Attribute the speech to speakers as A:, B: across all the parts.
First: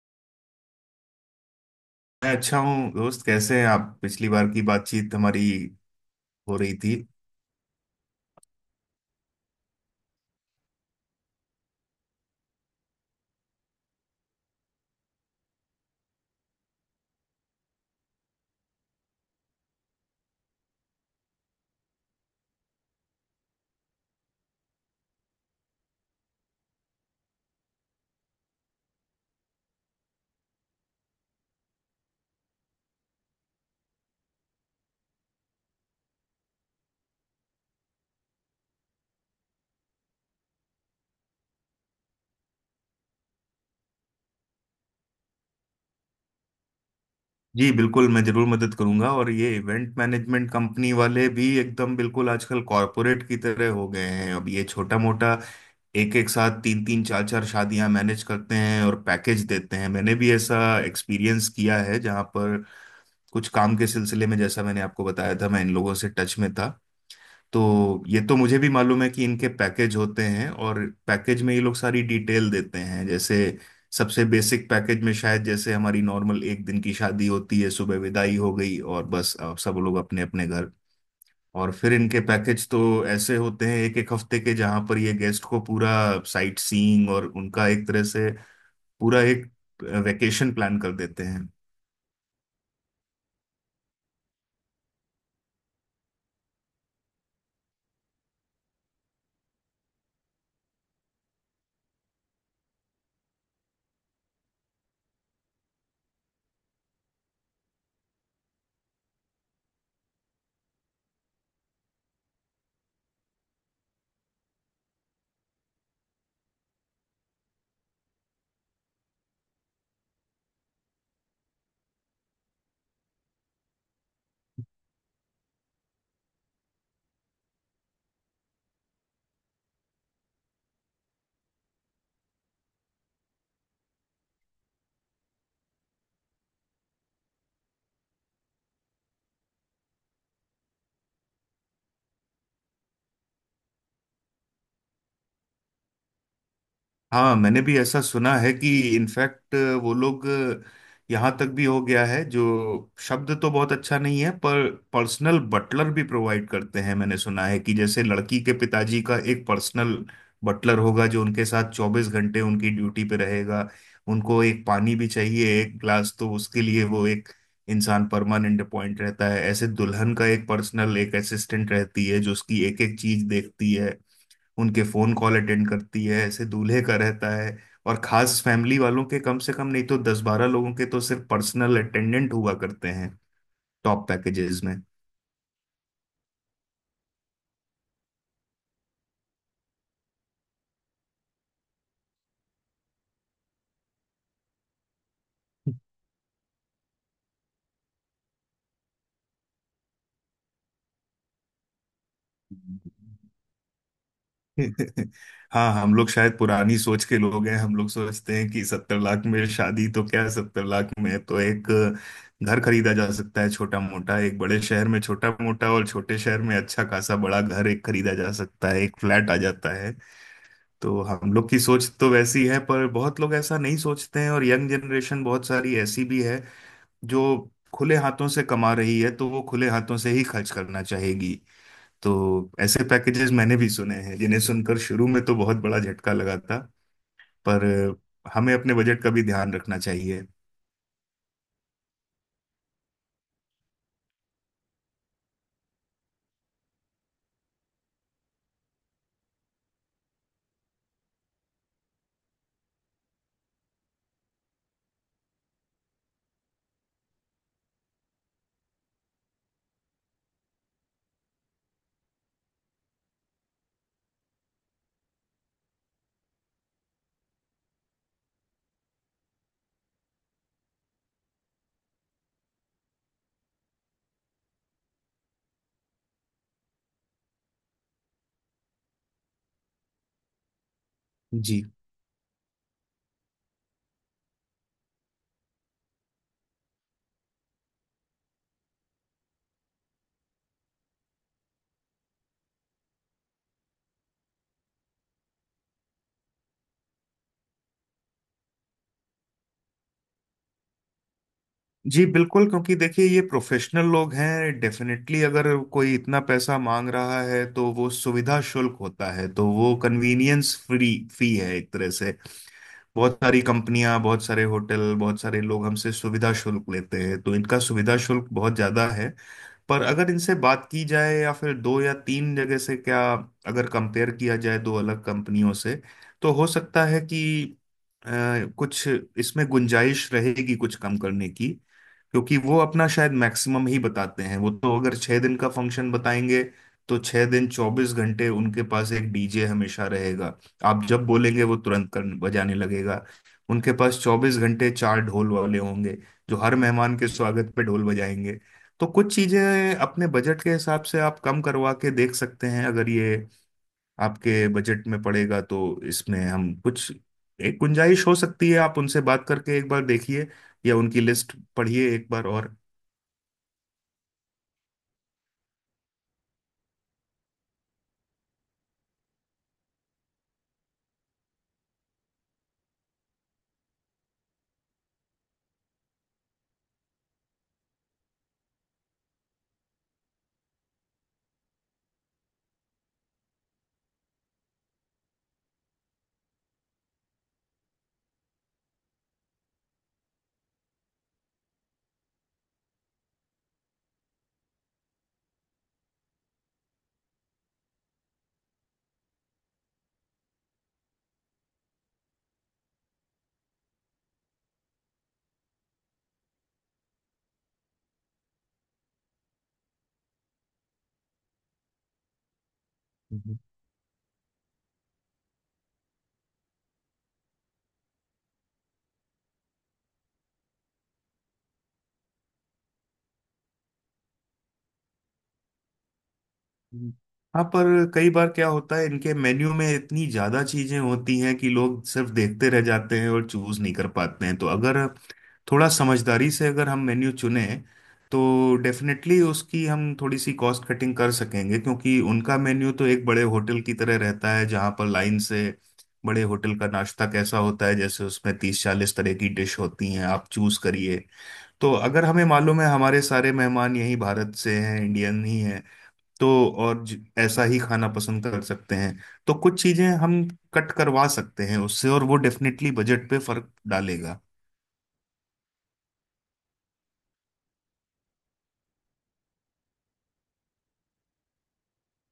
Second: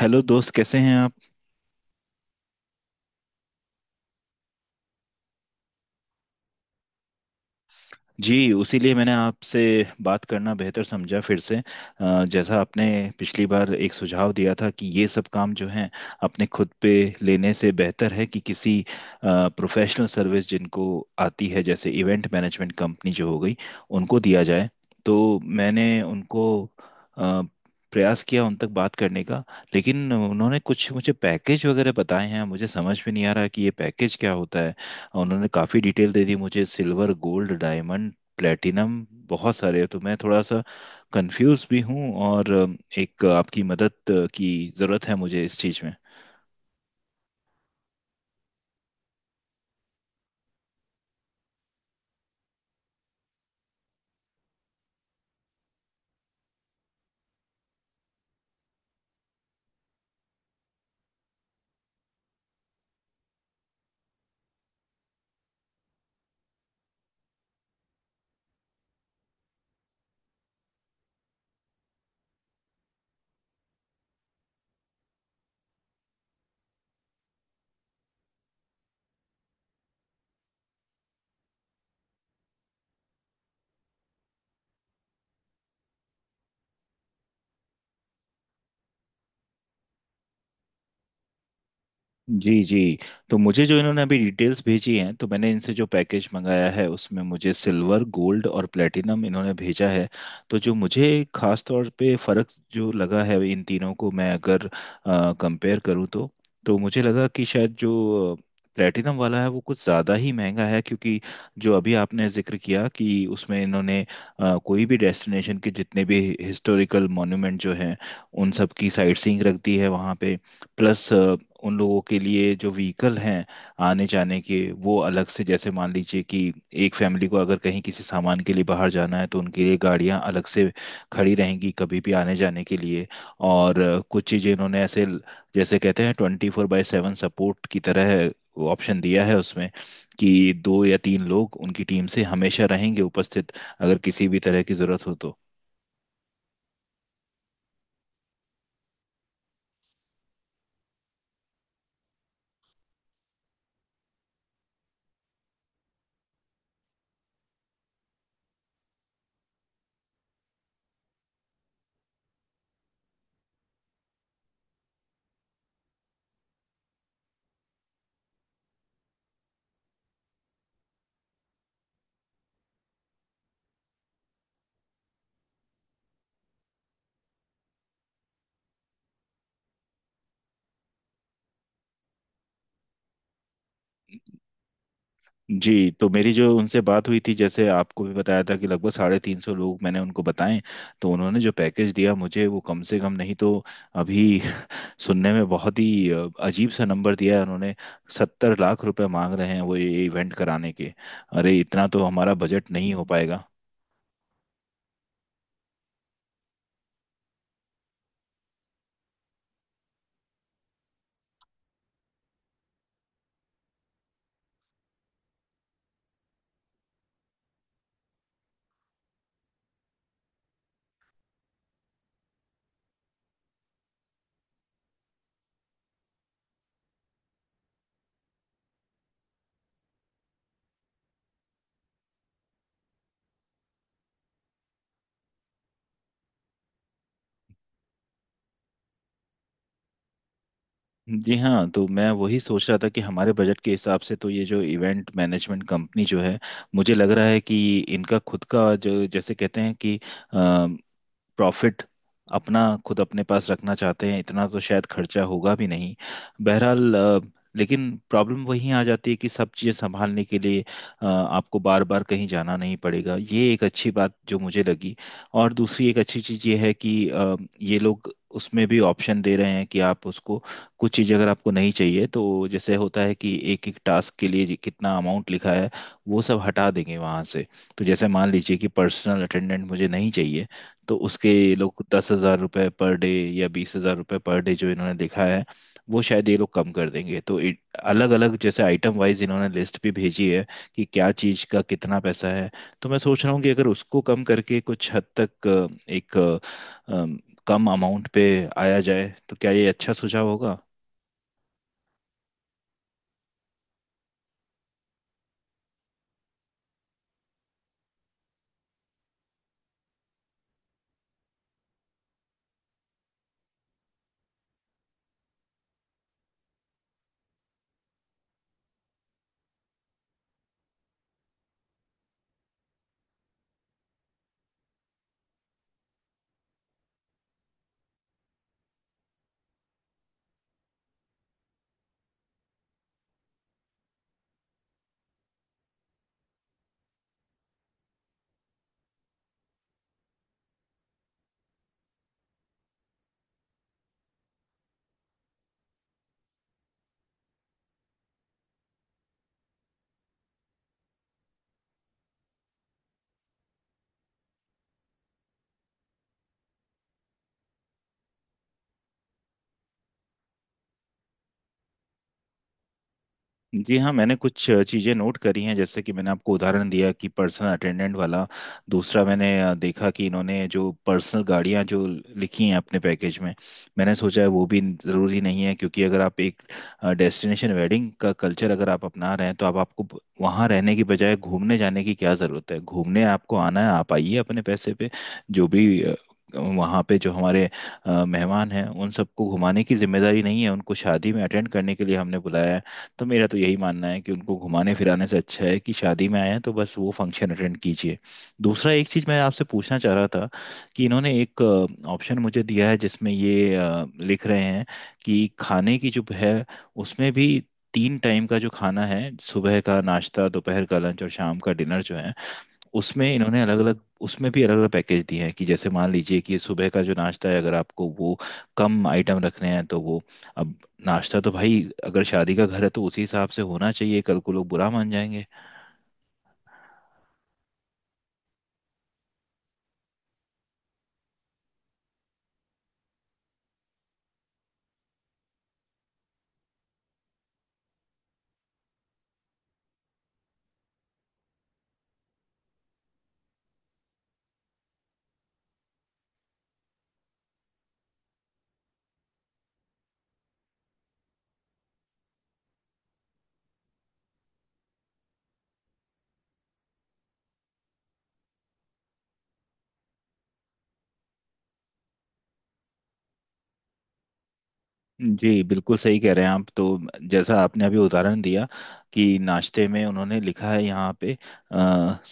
A: Hello दोस्त, कैसे हैं आप।
B: मैं अच्छा हूँ, दोस्त। कैसे हैं आप? पिछली बार की बातचीत हमारी हो रही थी।
A: जी, उसी लिए मैंने आपसे बात करना बेहतर समझा फिर से। जैसा आपने पिछली बार एक सुझाव दिया था कि ये सब काम जो हैं अपने खुद पे लेने से बेहतर है कि किसी प्रोफेशनल सर्विस जिनको आती है, जैसे इवेंट मैनेजमेंट कंपनी जो हो गई, उनको दिया जाए। तो मैंने उनको अ, प्रयास किया उन तक बात करने का। लेकिन उन्होंने कुछ मुझे पैकेज वगैरह बताए हैं, मुझे समझ में नहीं आ रहा कि ये पैकेज क्या होता है। और उन्होंने काफ़ी डिटेल दे दी मुझे, सिल्वर गोल्ड डायमंड प्लेटिनम बहुत सारे हैं। तो मैं थोड़ा सा कंफ्यूज भी हूँ, और एक आपकी मदद की ज़रूरत है मुझे इस चीज़ में।
B: जी बिल्कुल, मैं जरूर मदद करूंगा। और ये इवेंट मैनेजमेंट कंपनी वाले भी एकदम बिल्कुल आजकल कॉरपोरेट की तरह हो गए हैं। अब ये छोटा मोटा, एक एक साथ तीन तीन चार चार शादियां मैनेज करते हैं और पैकेज देते हैं। मैंने भी ऐसा एक्सपीरियंस किया है, जहाँ पर कुछ काम के सिलसिले में, जैसा मैंने आपको बताया था, मैं इन लोगों से टच में था। तो ये तो मुझे भी मालूम है कि इनके पैकेज होते हैं, और पैकेज में ये लोग सारी डिटेल देते हैं। जैसे सबसे बेसिक पैकेज में शायद, जैसे हमारी नॉर्मल एक दिन की शादी होती है, सुबह विदाई हो गई और बस अब सब लोग अपने अपने घर। और फिर इनके पैकेज तो ऐसे होते हैं एक एक हफ्ते के, जहां पर ये गेस्ट को पूरा साइट सीइंग और उनका एक तरह से पूरा एक वेकेशन प्लान कर देते हैं।
A: जी जी। तो मुझे जो इन्होंने अभी डिटेल्स भेजी हैं, तो मैंने इनसे जो पैकेज मंगाया है उसमें मुझे सिल्वर गोल्ड और प्लेटिनम इन्होंने भेजा है। तो जो मुझे खास तौर पे फ़र्क जो लगा है इन तीनों को मैं अगर कंपेयर करूँ, तो मुझे लगा कि शायद जो प्लेटिनम वाला है वो कुछ ज़्यादा ही महंगा है, क्योंकि जो अभी आपने जिक्र किया कि उसमें इन्होंने कोई भी डेस्टिनेशन के जितने भी हिस्टोरिकल मॉन्यूमेंट जो हैं उन सब की साइट सीइंग रख दी है वहाँ पे। प्लस उन लोगों के लिए जो व्हीकल हैं आने जाने के, वो अलग से। जैसे मान लीजिए कि एक फैमिली को अगर कहीं किसी सामान के लिए बाहर जाना है तो उनके लिए गाड़ियां अलग से खड़ी रहेंगी कभी भी आने जाने के लिए। और कुछ चीज़ें इन्होंने ऐसे जैसे कहते हैं, 24/7 सपोर्ट की तरह ऑप्शन दिया है उसमें, कि दो या तीन लोग उनकी टीम से हमेशा रहेंगे उपस्थित, अगर किसी भी तरह की ज़रूरत हो तो।
B: हाँ, मैंने भी ऐसा सुना है कि इनफैक्ट वो लोग, यहाँ तक भी हो गया है, जो शब्द तो बहुत अच्छा नहीं है पर पर्सनल बटलर भी प्रोवाइड करते हैं। मैंने सुना है कि जैसे लड़की के पिताजी का एक पर्सनल बटलर होगा, जो उनके साथ 24 घंटे उनकी ड्यूटी पे रहेगा। उनको एक पानी भी चाहिए एक ग्लास, तो उसके लिए वो एक इंसान परमानेंट अपॉइंट रहता है। ऐसे दुल्हन का एक पर्सनल, एक असिस्टेंट रहती है जो उसकी एक एक चीज देखती है, उनके फोन कॉल अटेंड करती है। ऐसे दूल्हे का रहता है। और खास फैमिली वालों के, कम से कम नहीं तो 10-12 लोगों के तो सिर्फ पर्सनल अटेंडेंट हुआ करते हैं टॉप पैकेजेस में।
A: जी। तो मेरी जो उनसे बात हुई थी, जैसे आपको भी बताया था कि लगभग 350 लोग मैंने उनको बताएं, तो उन्होंने जो पैकेज दिया मुझे, वो कम से कम नहीं तो अभी सुनने में बहुत ही अजीब सा नंबर दिया है उन्होंने। 70 लाख रुपए मांग रहे हैं वो ये इवेंट कराने के। अरे, इतना तो हमारा बजट नहीं हो पाएगा।
B: हाँ, हम लोग शायद पुरानी सोच के लोग हैं। हम लोग सोचते हैं कि 70 लाख में शादी तो क्या, 70 लाख में तो एक घर खरीदा जा सकता है, छोटा मोटा। एक बड़े शहर में छोटा मोटा और छोटे शहर में अच्छा खासा बड़ा घर एक खरीदा जा सकता है, एक फ्लैट आ जाता। तो हम लोग की सोच तो वैसी है, पर बहुत लोग ऐसा नहीं सोचते हैं। और यंग जनरेशन बहुत सारी ऐसी भी है जो खुले हाथों से कमा रही है, तो वो खुले हाथों से ही खर्च करना चाहेगी। तो ऐसे पैकेजेस मैंने भी सुने हैं जिन्हें सुनकर शुरू में तो बहुत बड़ा झटका लगा था। पर हमें अपने बजट का भी ध्यान रखना चाहिए।
A: जी हाँ, तो मैं वही सोच रहा था कि हमारे बजट के हिसाब से तो ये जो इवेंट मैनेजमेंट कंपनी जो है, मुझे लग रहा है कि इनका खुद का जो, जैसे कहते हैं कि प्रॉफिट, अपना खुद अपने पास रखना चाहते हैं। इतना तो शायद खर्चा होगा भी नहीं। बहरहाल, लेकिन प्रॉब्लम वहीं आ जाती है कि सब चीज़ें संभालने के लिए आपको बार बार कहीं जाना नहीं पड़ेगा, ये एक अच्छी बात जो मुझे लगी। और दूसरी एक अच्छी चीज़ ये है कि ये लोग उसमें भी ऑप्शन दे रहे हैं कि आप उसको, कुछ चीज़ अगर आपको नहीं चाहिए तो, जैसे होता है कि एक एक टास्क के लिए कितना अमाउंट लिखा है, वो सब हटा देंगे वहाँ से। तो जैसे मान लीजिए कि पर्सनल अटेंडेंट मुझे नहीं चाहिए, तो उसके ये
B: जी,
A: लोग 10,000 रुपये पर डे या 20,000 रुपये पर डे जो इन्होंने लिखा है, वो शायद ये लोग कम कर देंगे। तो अलग अलग जैसे आइटम वाइज इन्होंने लिस्ट भी भेजी है कि क्या चीज़ का कितना पैसा है। तो मैं सोच रहा हूँ कि अगर उसको कम करके कुछ हद तक एक अ, अम, कम अमाउंट पे आया जाए, तो क्या ये अच्छा सुझाव होगा।
B: जी बिल्कुल। क्योंकि देखिए, ये प्रोफेशनल लोग हैं, डेफिनेटली। अगर कोई इतना पैसा मांग रहा है तो वो सुविधा शुल्क होता है। तो वो कन्वीनियंस फ्री फी है एक तरह से। बहुत सारी कंपनियां, बहुत सारे होटल, बहुत सारे लोग हमसे सुविधा शुल्क लेते हैं, तो इनका सुविधा शुल्क बहुत ज्यादा है। पर अगर इनसे बात की जाए या फिर दो या तीन जगह से क्या, अगर कंपेयर किया जाए दो अलग कंपनियों से, तो हो सकता है कि अ, कुछ इसमें गुंजाइश रहेगी कुछ कम करने की। क्योंकि वो अपना शायद मैक्सिमम ही बताते हैं। वो तो अगर 6 दिन का फंक्शन बताएंगे तो 6 दिन 24 घंटे उनके पास एक डीजे हमेशा रहेगा। आप जब बोलेंगे वो तुरंत कर बजाने लगेगा। उनके पास 24 घंटे चार ढोल वाले होंगे जो हर मेहमान के स्वागत पे ढोल बजाएंगे। तो कुछ चीजें अपने बजट के हिसाब से आप कम करवा के देख सकते हैं। अगर ये आपके बजट में पड़ेगा तो इसमें हम कुछ एक गुंजाइश हो सकती है। आप उनसे बात करके एक बार देखिए, या उनकी लिस्ट पढ़िए एक बार और।
A: जी हाँ, मैंने कुछ चीज़ें नोट करी हैं, जैसे कि मैंने आपको उदाहरण दिया कि पर्सनल अटेंडेंट वाला। दूसरा, मैंने देखा कि इन्होंने जो पर्सनल गाड़ियाँ जो लिखी हैं अपने पैकेज में, मैंने सोचा है वो भी ज़रूरी नहीं है। क्योंकि अगर आप एक डेस्टिनेशन वेडिंग का कल्चर अगर आप अपना रहे हैं तो आप, आपको वहाँ रहने की बजाय घूमने जाने की क्या ज़रूरत है। घूमने आपको आना है, आप आइए अपने पैसे पे। जो भी वहाँ पे जो हमारे मेहमान हैं, उन सबको घुमाने की जिम्मेदारी नहीं है। उनको शादी में अटेंड करने के लिए हमने बुलाया है। तो मेरा तो यही मानना है कि उनको घुमाने फिराने से अच्छा है कि शादी में आए हैं तो बस वो फंक्शन अटेंड कीजिए। दूसरा एक चीज़ मैं आपसे पूछना चाह रहा था, कि इन्होंने एक ऑप्शन मुझे दिया है जिसमें ये लिख रहे हैं कि खाने की जो है उसमें भी, तीन टाइम का जो खाना है, सुबह का नाश्ता, दोपहर का लंच और शाम का डिनर जो है, उसमें
B: हम्म।
A: इन्होंने अलग अलग, उसमें भी अलग अलग पैकेज दिए हैं, कि जैसे मान लीजिए कि सुबह का जो नाश्ता है, अगर आपको वो कम आइटम रखने हैं तो वो। अब, नाश्ता तो भाई, अगर शादी का घर है तो उसी हिसाब से होना चाहिए, कल को लोग बुरा मान जाएंगे।
B: हाँ, पर कई बार क्या होता है, इनके मेन्यू में इतनी ज्यादा चीजें होती हैं कि लोग सिर्फ देखते रह जाते हैं और चूज नहीं कर पाते हैं। तो अगर थोड़ा समझदारी से अगर हम मेन्यू चुने, तो डेफिनेटली उसकी हम थोड़ी सी कॉस्ट कटिंग कर सकेंगे। क्योंकि उनका मेन्यू तो एक बड़े होटल की तरह रहता है, जहाँ पर लाइन से, बड़े होटल का नाश्ता कैसा होता है जैसे, उसमें 30-40 तरह की डिश होती हैं, आप चूज करिए। तो अगर हमें मालूम है हमारे सारे मेहमान यही भारत से हैं, इंडियन ही हैं, तो और ऐसा ही खाना पसंद कर सकते हैं। तो कुछ चीजें हम कट करवा सकते हैं उससे, और वो डेफिनेटली बजट पे फर्क डालेगा।
A: जी बिल्कुल सही कह रहे हैं आप। तो जैसा आपने अभी उदाहरण दिया कि नाश्ते में उन्होंने लिखा है यहाँ पे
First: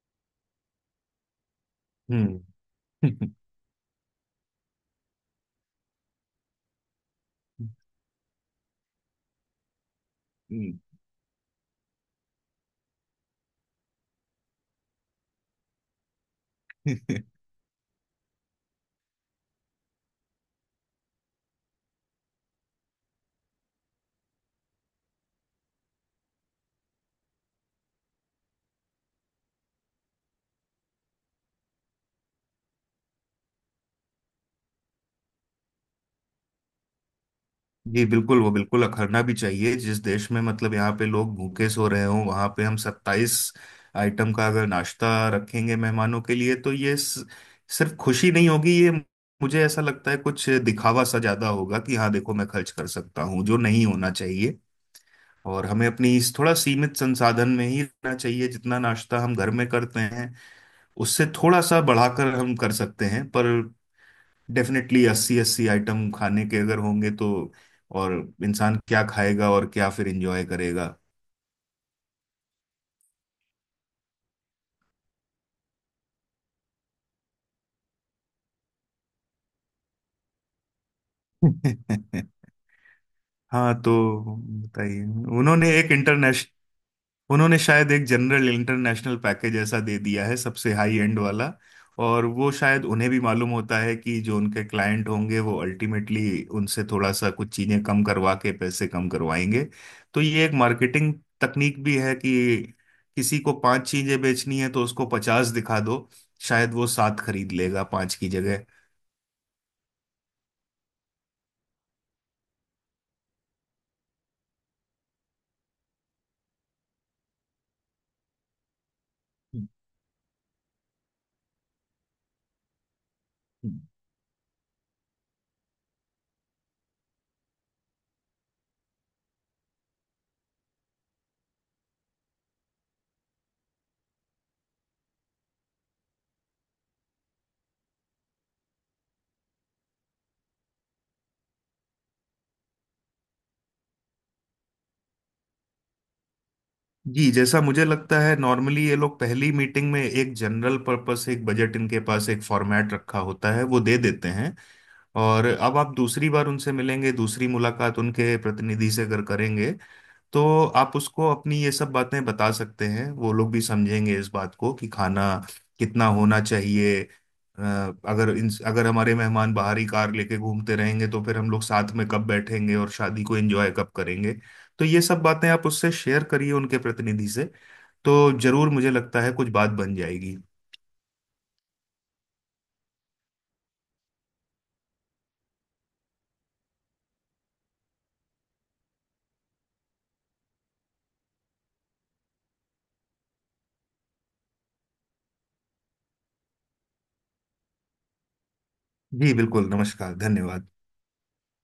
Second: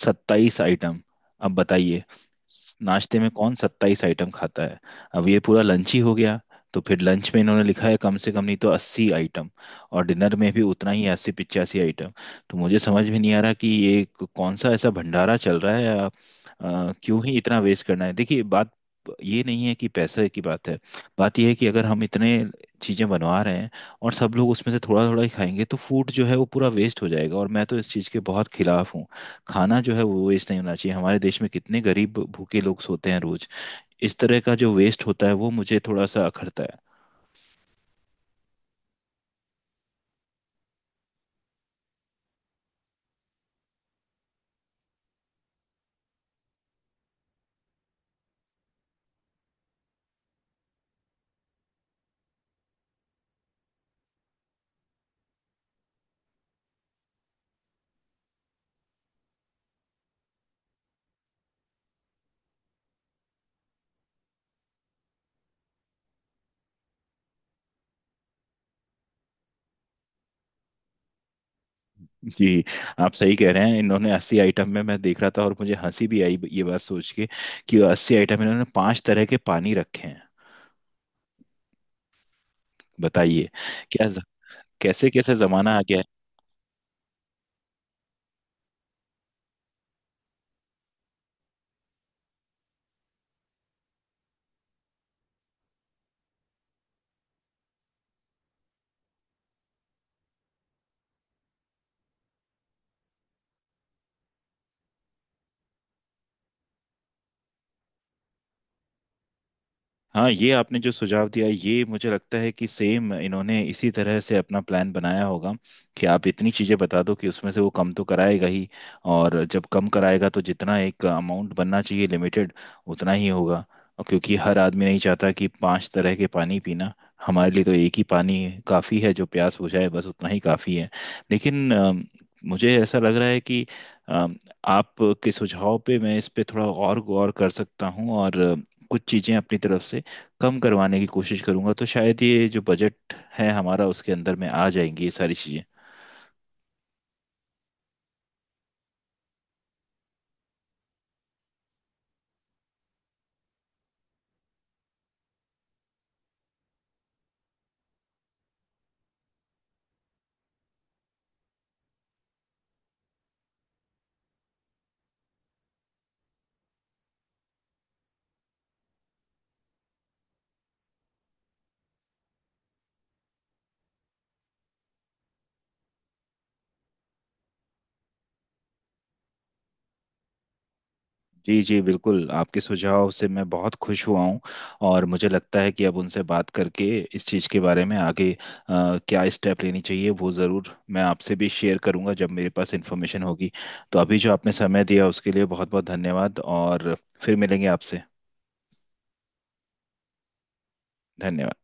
A: 27 आइटम। अब बताइए,
B: हम्म।
A: नाश्ते में कौन 27 आइटम खाता है। अब ये पूरा लंच ही हो गया। तो फिर लंच में इन्होंने लिखा है कम से कम नहीं तो 80 आइटम। और डिनर में भी
B: हम्म।
A: उतना ही, 80-85 आइटम। तो मुझे समझ में नहीं आ रहा कि ये कौन सा ऐसा भंडारा चल रहा है, या क्यों ही इतना वेस्ट करना है। देखिए, बात ये नहीं है कि पैसे की बात है। बात यह है कि अगर हम इतने चीज़ें बनवा रहे हैं, और सब लोग उसमें से थोड़ा थोड़ा ही खाएंगे, तो फूड जो है वो पूरा वेस्ट हो जाएगा, और मैं तो इस चीज़ के बहुत खिलाफ हूँ। खाना जो है वो वेस्ट नहीं होना चाहिए। हमारे देश में कितने गरीब भूखे लोग सोते हैं रोज। इस तरह का जो वेस्ट होता है वो मुझे थोड़ा सा अखरता है।
B: जी बिल्कुल, वो बिल्कुल अखरना भी चाहिए। जिस देश में मतलब यहाँ पे लोग भूखे सो रहे हों, वहां पे हम 27 आइटम का अगर नाश्ता रखेंगे मेहमानों के लिए, तो ये सिर्फ खुशी नहीं होगी ये, मुझे ऐसा लगता है कुछ दिखावा सा ज्यादा होगा, कि हाँ देखो मैं खर्च कर सकता हूँ, जो नहीं होना चाहिए। और हमें अपनी इस थोड़ा सीमित संसाधन में ही रहना चाहिए। जितना नाश्ता हम घर में करते हैं उससे थोड़ा सा बढ़ाकर हम कर सकते हैं, पर डेफिनेटली अस्सी अस्सी आइटम खाने के अगर होंगे तो और इंसान क्या खाएगा और क्या फिर एंजॉय करेगा?
A: जी, आप सही कह रहे हैं। इन्होंने 80 आइटम में, मैं देख रहा था और मुझे हंसी भी आई ये बात सोच के, कि 80 आइटम इन्होंने पांच तरह के पानी रखे हैं। बताइए,
B: हाँ, तो
A: क्या।
B: बताइए।
A: कैसे कैसे
B: उन्होंने
A: जमाना आ
B: एक
A: गया है।
B: इंटरनेशनल उन्होंने शायद एक जनरल इंटरनेशनल पैकेज ऐसा दे दिया है, सबसे हाई एंड वाला। और वो शायद उन्हें भी मालूम होता है कि जो उनके क्लाइंट होंगे वो अल्टीमेटली उनसे थोड़ा सा कुछ चीजें कम करवा के पैसे कम करवाएंगे। तो ये एक मार्केटिंग तकनीक भी है कि किसी को पांच चीजें बेचनी है तो उसको 50 दिखा दो, शायद वो सात खरीद लेगा पांच की जगह।
A: हाँ, ये आपने जो सुझाव दिया, ये मुझे लगता है कि सेम इन्होंने इसी तरह से अपना प्लान बनाया होगा, कि आप इतनी चीज़ें बता दो कि उसमें से वो कम तो कराएगा ही। और जब कम कराएगा, तो जितना एक अमाउंट बनना चाहिए लिमिटेड, उतना ही होगा। और क्योंकि हर आदमी नहीं चाहता कि पांच तरह के पानी पीना। हमारे लिए तो एक ही पानी काफ़ी है, जो प्यास बुझाए, बस उतना ही काफ़ी है। लेकिन मुझे ऐसा लग रहा है कि अम, आप के सुझाव पे मैं इस पे थोड़ा और गौर कर सकता हूँ, और कुछ चीज़ें अपनी तरफ से कम करवाने की कोशिश करूंगा, तो शायद ये जो बजट है हमारा, उसके अंदर में आ जाएंगी ये सारी चीज़ें।
B: जी, जैसा मुझे लगता है नॉर्मली ये लोग पहली मीटिंग में एक जनरल पर्पस, एक बजट, इनके पास एक फॉर्मेट रखा होता है वो दे देते हैं। और अब आप दूसरी बार उनसे मिलेंगे, दूसरी मुलाकात उनके प्रतिनिधि से अगर करेंगे, तो आप उसको अपनी ये सब बातें बता सकते हैं। वो लोग भी समझेंगे इस बात को कि खाना कितना होना चाहिए, अगर हमारे मेहमान बाहरी कार लेके घूमते रहेंगे तो फिर हम लोग साथ में कब बैठेंगे और शादी को एंजॉय कब करेंगे। तो ये सब बातें आप उससे शेयर करिए उनके प्रतिनिधि से, तो जरूर मुझे लगता है कुछ बात बन जाएगी।
A: जी जी बिल्कुल, आपके सुझाव से मैं बहुत खुश हुआ हूँ। और मुझे लगता है कि अब उनसे बात करके इस चीज़ के बारे में आगे क्या स्टेप लेनी चाहिए, वो ज़रूर मैं आपसे भी शेयर करूंगा जब मेरे पास इन्फॉर्मेशन होगी। तो अभी जो आपने समय दिया उसके लिए बहुत बहुत धन्यवाद। और फिर मिलेंगे आपसे।
B: जी बिल्कुल। नमस्कार, धन्यवाद।
A: धन्यवाद।